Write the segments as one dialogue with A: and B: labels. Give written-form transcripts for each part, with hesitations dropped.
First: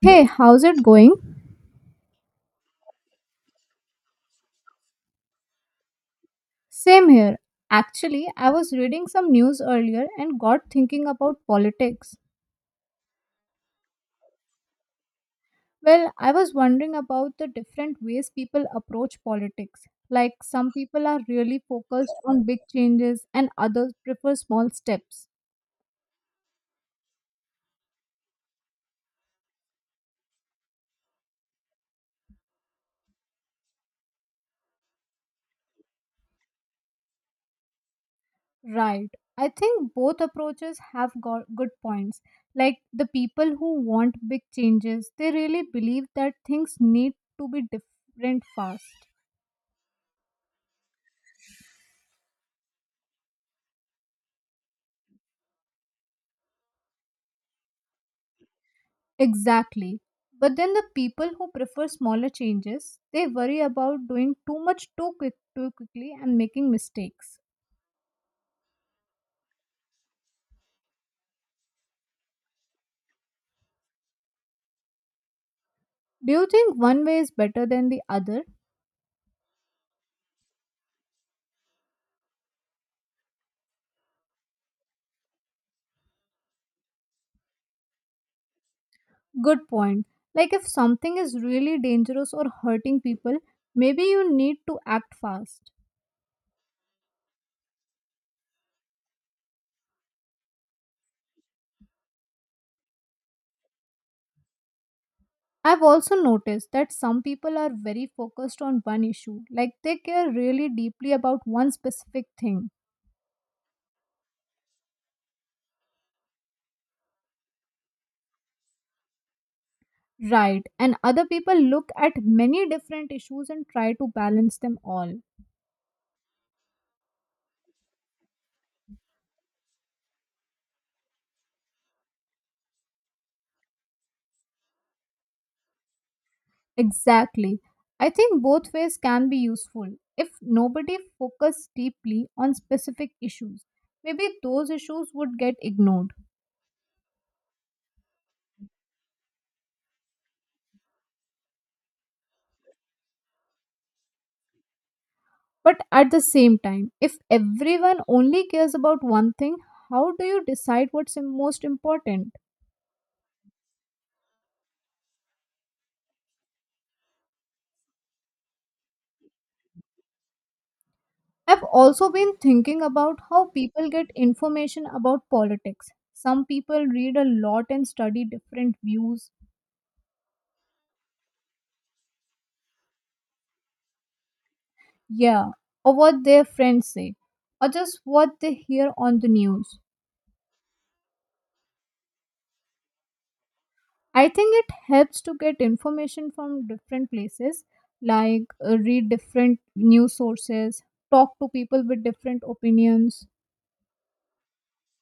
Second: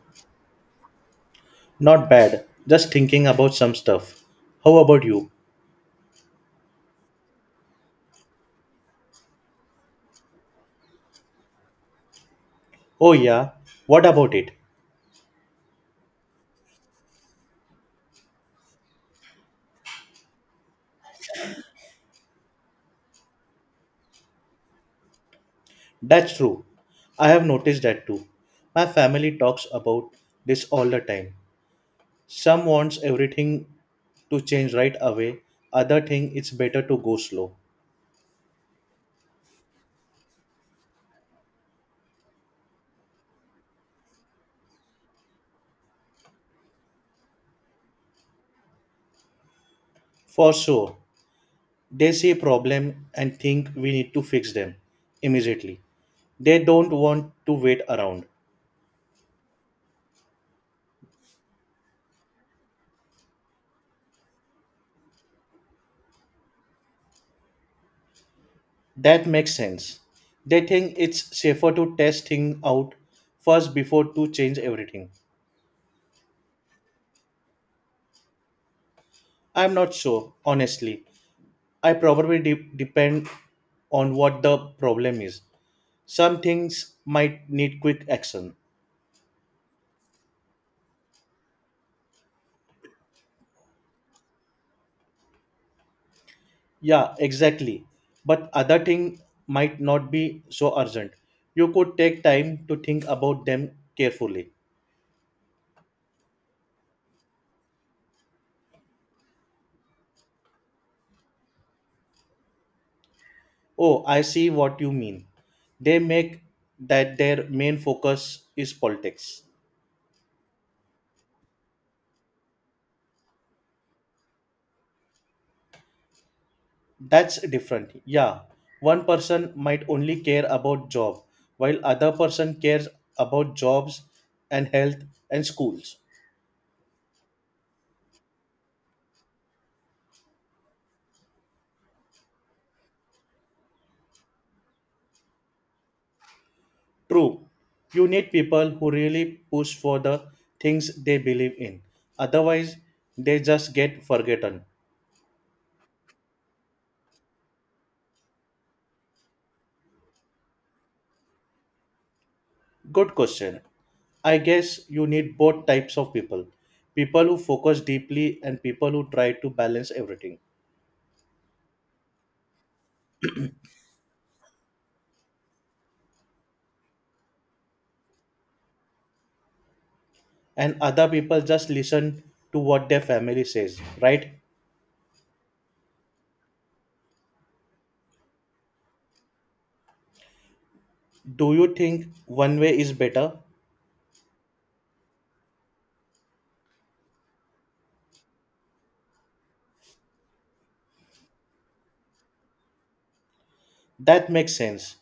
A: Hey, how's it going?
B: Not bad. Just thinking about some stuff. How about you?
A: Same here. Actually, I was reading some news earlier and got thinking about politics.
B: Oh, yeah. What about it?
A: Well, I was wondering about the different ways people approach politics. Like, some people are really focused on big changes and others prefer small steps.
B: That's true. I have noticed that too. My family talks about this all the time. Some wants everything to change right away, other think it's better to go slow.
A: Right. I think both approaches have got good points. Like, the people who want big changes, they really believe that things need to be different fast.
B: For sure, they see a problem and think we need to fix them immediately. They don't want to wait around.
A: Exactly. But then the people who prefer smaller changes, they worry about doing too much too quickly and making mistakes.
B: That makes sense. They think it's safer to test things out first before to change everything.
A: Do you think one way is better than the other?
B: I'm not sure, honestly. I probably depend on what the problem is. Some things might need quick action.
A: Good point. Like if something is really dangerous or hurting people, maybe you need to act fast.
B: Yeah, exactly. But other thing might not be so urgent. You could take time to think about them carefully.
A: I've also noticed that some people are very focused on one issue, like they care really deeply about one specific thing.
B: Oh, I see what you mean. They make that their main focus is politics.
A: Right, and other people look at many different issues and try to balance them all.
B: That's different, yeah, one person might only care about job while other person cares about jobs and health and schools.
A: Exactly. I think both ways can be useful. If nobody focused deeply on specific issues, maybe those issues would get ignored.
B: True, you need people who really push for the things they believe in, otherwise they just get forgotten.
A: But at the same time, if everyone only cares about one thing, how do you decide most important?
B: Good question, I guess you need both types of people, people who focus deeply and people who try to balance everything.
A: I've also been thinking about how people get information about politics. Some people read a lot and study different views,
B: And other people just listen to what their family says, right?
A: yeah, or what their friends say, or just what they hear on the news.
B: Do you think one way is better?
A: I think it helps to get information from different places, like read different news sources, talk to people with different opinions,
B: That makes sense.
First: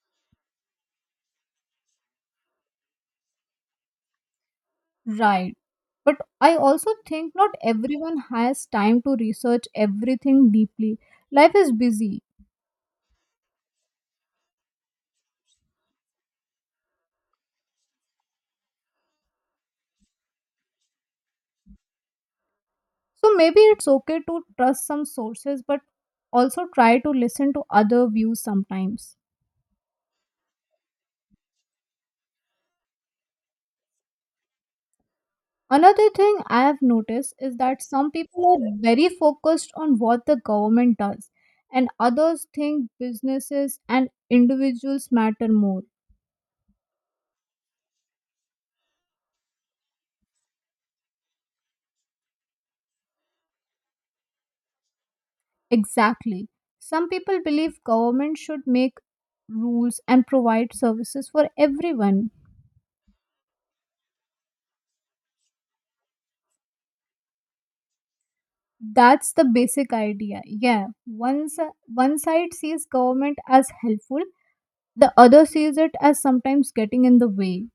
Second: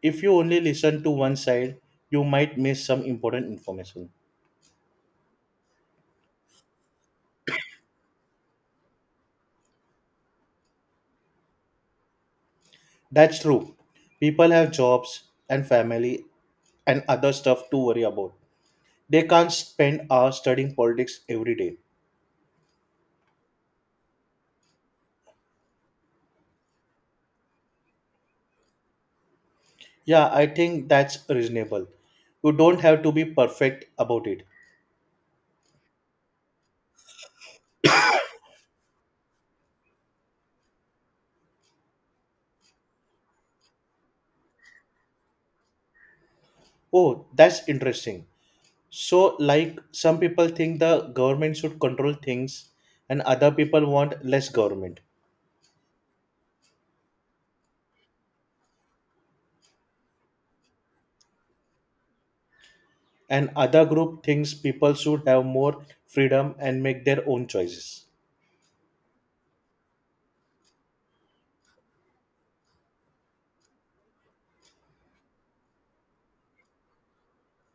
B: If you only listen to one side, you might miss some important information.
A: right? But I also think not everyone has time to research everything deeply. Life is busy.
B: That's true. People have jobs and family and other stuff to worry about. They can't spend hours studying politics every day.
A: So maybe it's okay to trust some sources, but also try to listen to other views sometimes.
B: Yeah, I think that's reasonable. You don't have to be perfect about it.
A: Another thing I have noticed is that some people are very focused on what the government does, and others think businesses and individuals matter more.
B: Oh, that's interesting. So, like some people think the government should control things and other people want less government.
A: Exactly. Some people believe government should make rules and provide services for everyone.
B: And other group thinks people should have more freedom and make their own choices.
A: That's the basic idea. Yeah, once one side sees government as helpful, the other sees it as sometimes getting in the way.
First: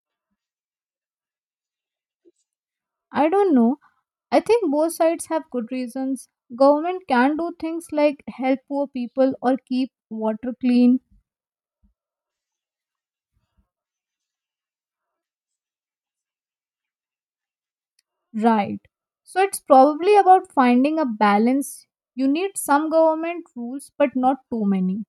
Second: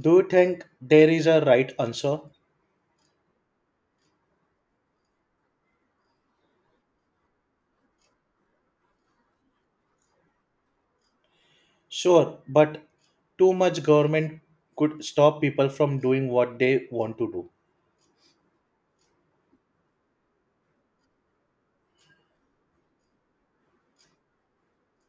B: Do you think there is a right answer?
A: I don't know. I think both sides have good reasons. Government can do things like help poor people or keep water clean,
B: Sure, but too much government could stop people from doing what they want to do.
A: right? So it's probably about finding a balance. You need some government rules, but not too many.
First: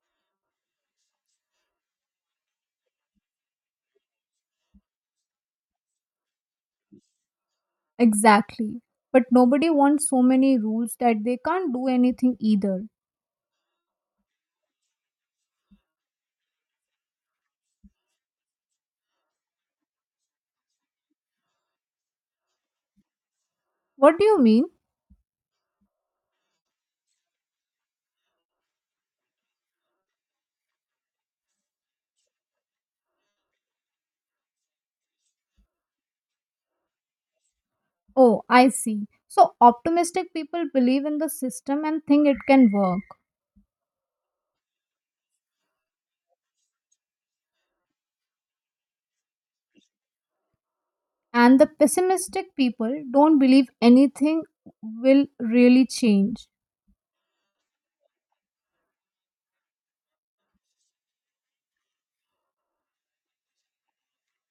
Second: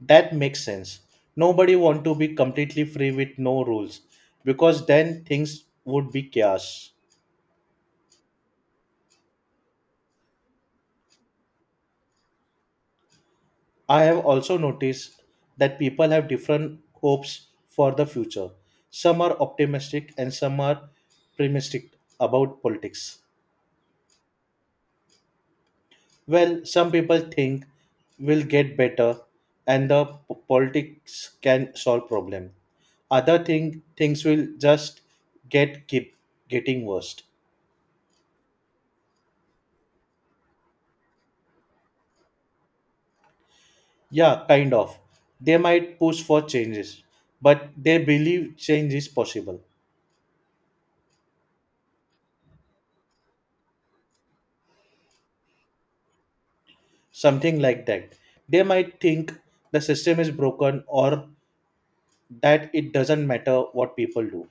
B: That makes sense. Nobody want to be completely free with no rules because then things would be chaos.
A: Exactly. But nobody wants so many rules that they can't do anything either.
B: I have also noticed that people have different hopes for the future. Some are optimistic and some are pessimistic about politics.
A: What do you mean?
B: Well, some people think will get better and the politics can solve problem. Other think things will just get keep getting worse.
A: Oh, I see. So optimistic people believe in the system and think it can work.
B: Yeah, kind of. They might push for changes, but they believe change is possible.
A: And the pessimistic people don't believe anything will really change.
B: Something like that. They might think the system is broken or that it doesn't matter what people do.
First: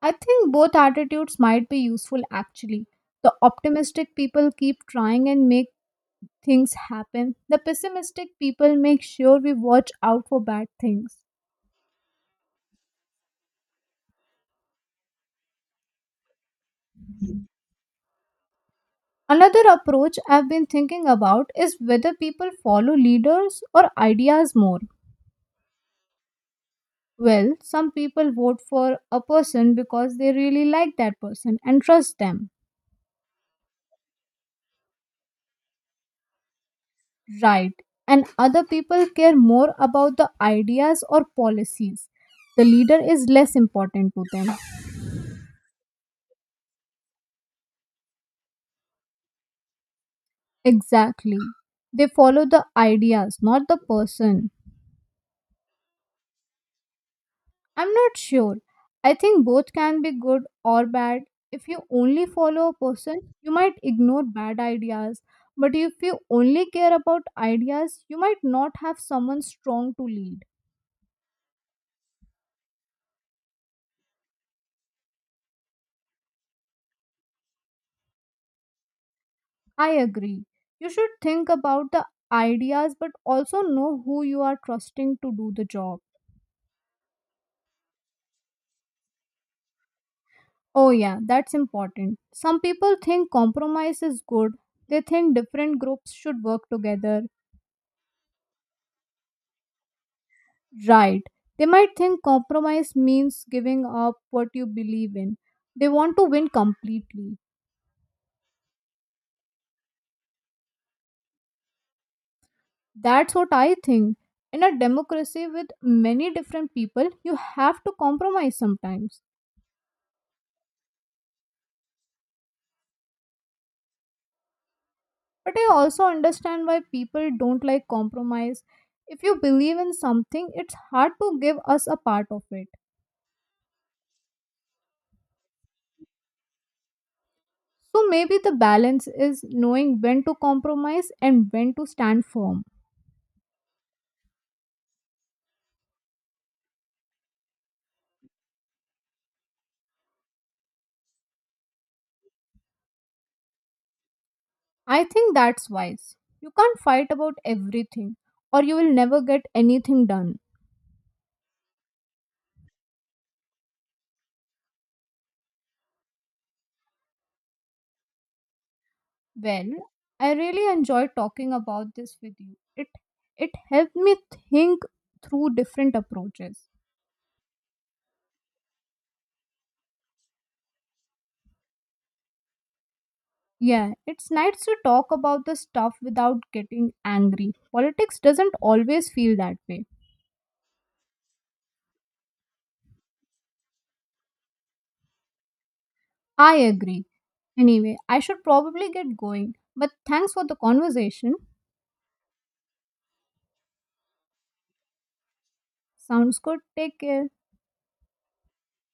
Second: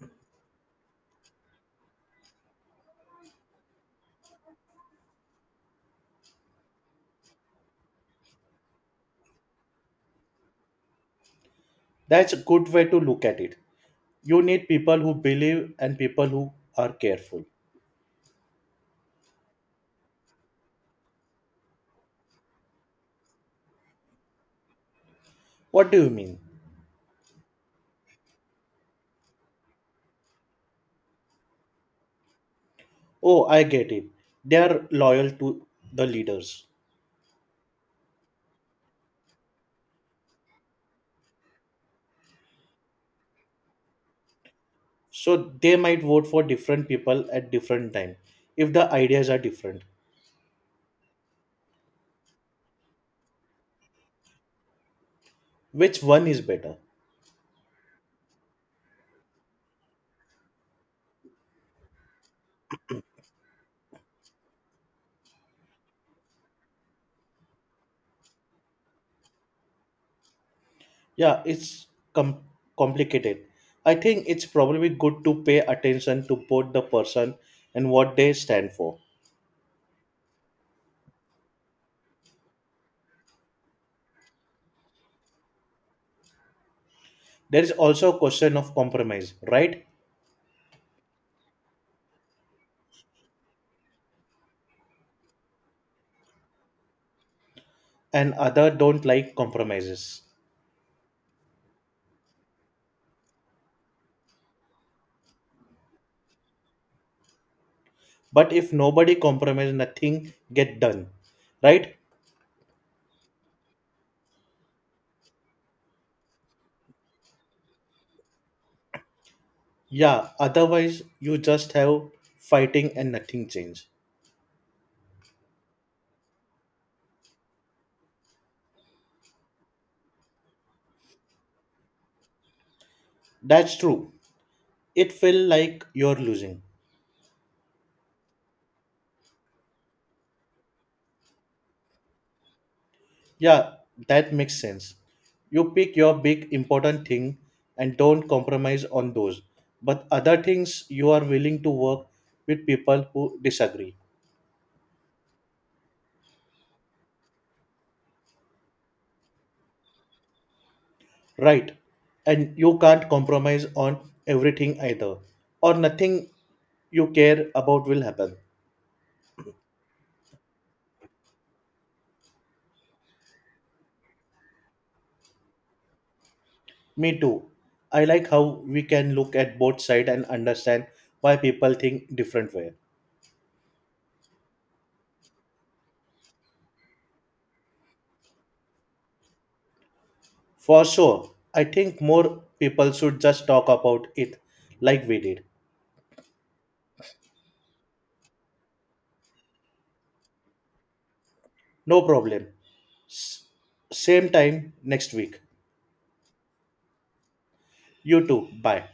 A: I think both attitudes might be useful actually. The optimistic people keep trying and make things happen, the pessimistic people make sure we watch out for bad things.
B: That's a good way to look at it. You need people who believe and people who are careful.
A: Another approach I've been thinking about is whether people follow leaders or ideas more.
B: What do you mean?
A: Well, some people vote for a person because they really like that person and trust them.
B: Oh, I get it. They are loyal to the leaders.
A: Right. And other people care more about the ideas or policies. The leader is less important to them.
B: So they might vote for different people at different time if the ideas are different.
A: Exactly. They follow the ideas, not the person.
B: Which one is better?
A: I'm not sure. I think both can be good or bad. If you only follow a person, you might ignore bad ideas. But if you only care about ideas, you might not have someone strong to lead.
B: Yeah, it's com- complicated. I think it's probably good to pay attention to both the person and what they stand for.
A: I agree. You should think about the ideas but also know who you are trusting to do the job.
B: There is also a question of compromise, right?
A: Oh, yeah, that's important. Some people think compromise is good, they think different groups should work together.
B: And other don't like compromises.
A: Right. They might think compromise means giving up what you believe in. They want to win completely.
B: But if nobody compromise, nothing get done, right?
A: That's what I think. In a democracy with many different people, you have to compromise sometimes.
B: Yeah. Otherwise, you just have fighting and nothing change.
A: But I also understand why people don't like compromise. If you believe in something, it's hard to give us a part of it.
B: That's true. It feel like you're losing.
A: So maybe the balance is knowing when to compromise and when to stand firm.
B: Yeah, that makes sense. You pick your big important thing and don't compromise on those. But other things you are willing to work with people who disagree.
A: I think that's wise. You can't fight about everything, or you will never get anything done.
B: Right. And you can't compromise on everything either. Or nothing you care about will happen.
A: Well, I really enjoyed talking about this with you. It helped me think through different approaches.
B: Me too. I like how we can look at both sides and understand why people think different way.
A: Yeah, it's nice to talk about the stuff without getting angry. Politics doesn't always feel that way.
B: For sure, I think more people should just talk about it like we did.
A: I agree. Anyway, I should probably get going. But thanks for the conversation.
B: No problem. S- Same time next week.
A: Sounds good. Take care.
B: You too. Bye.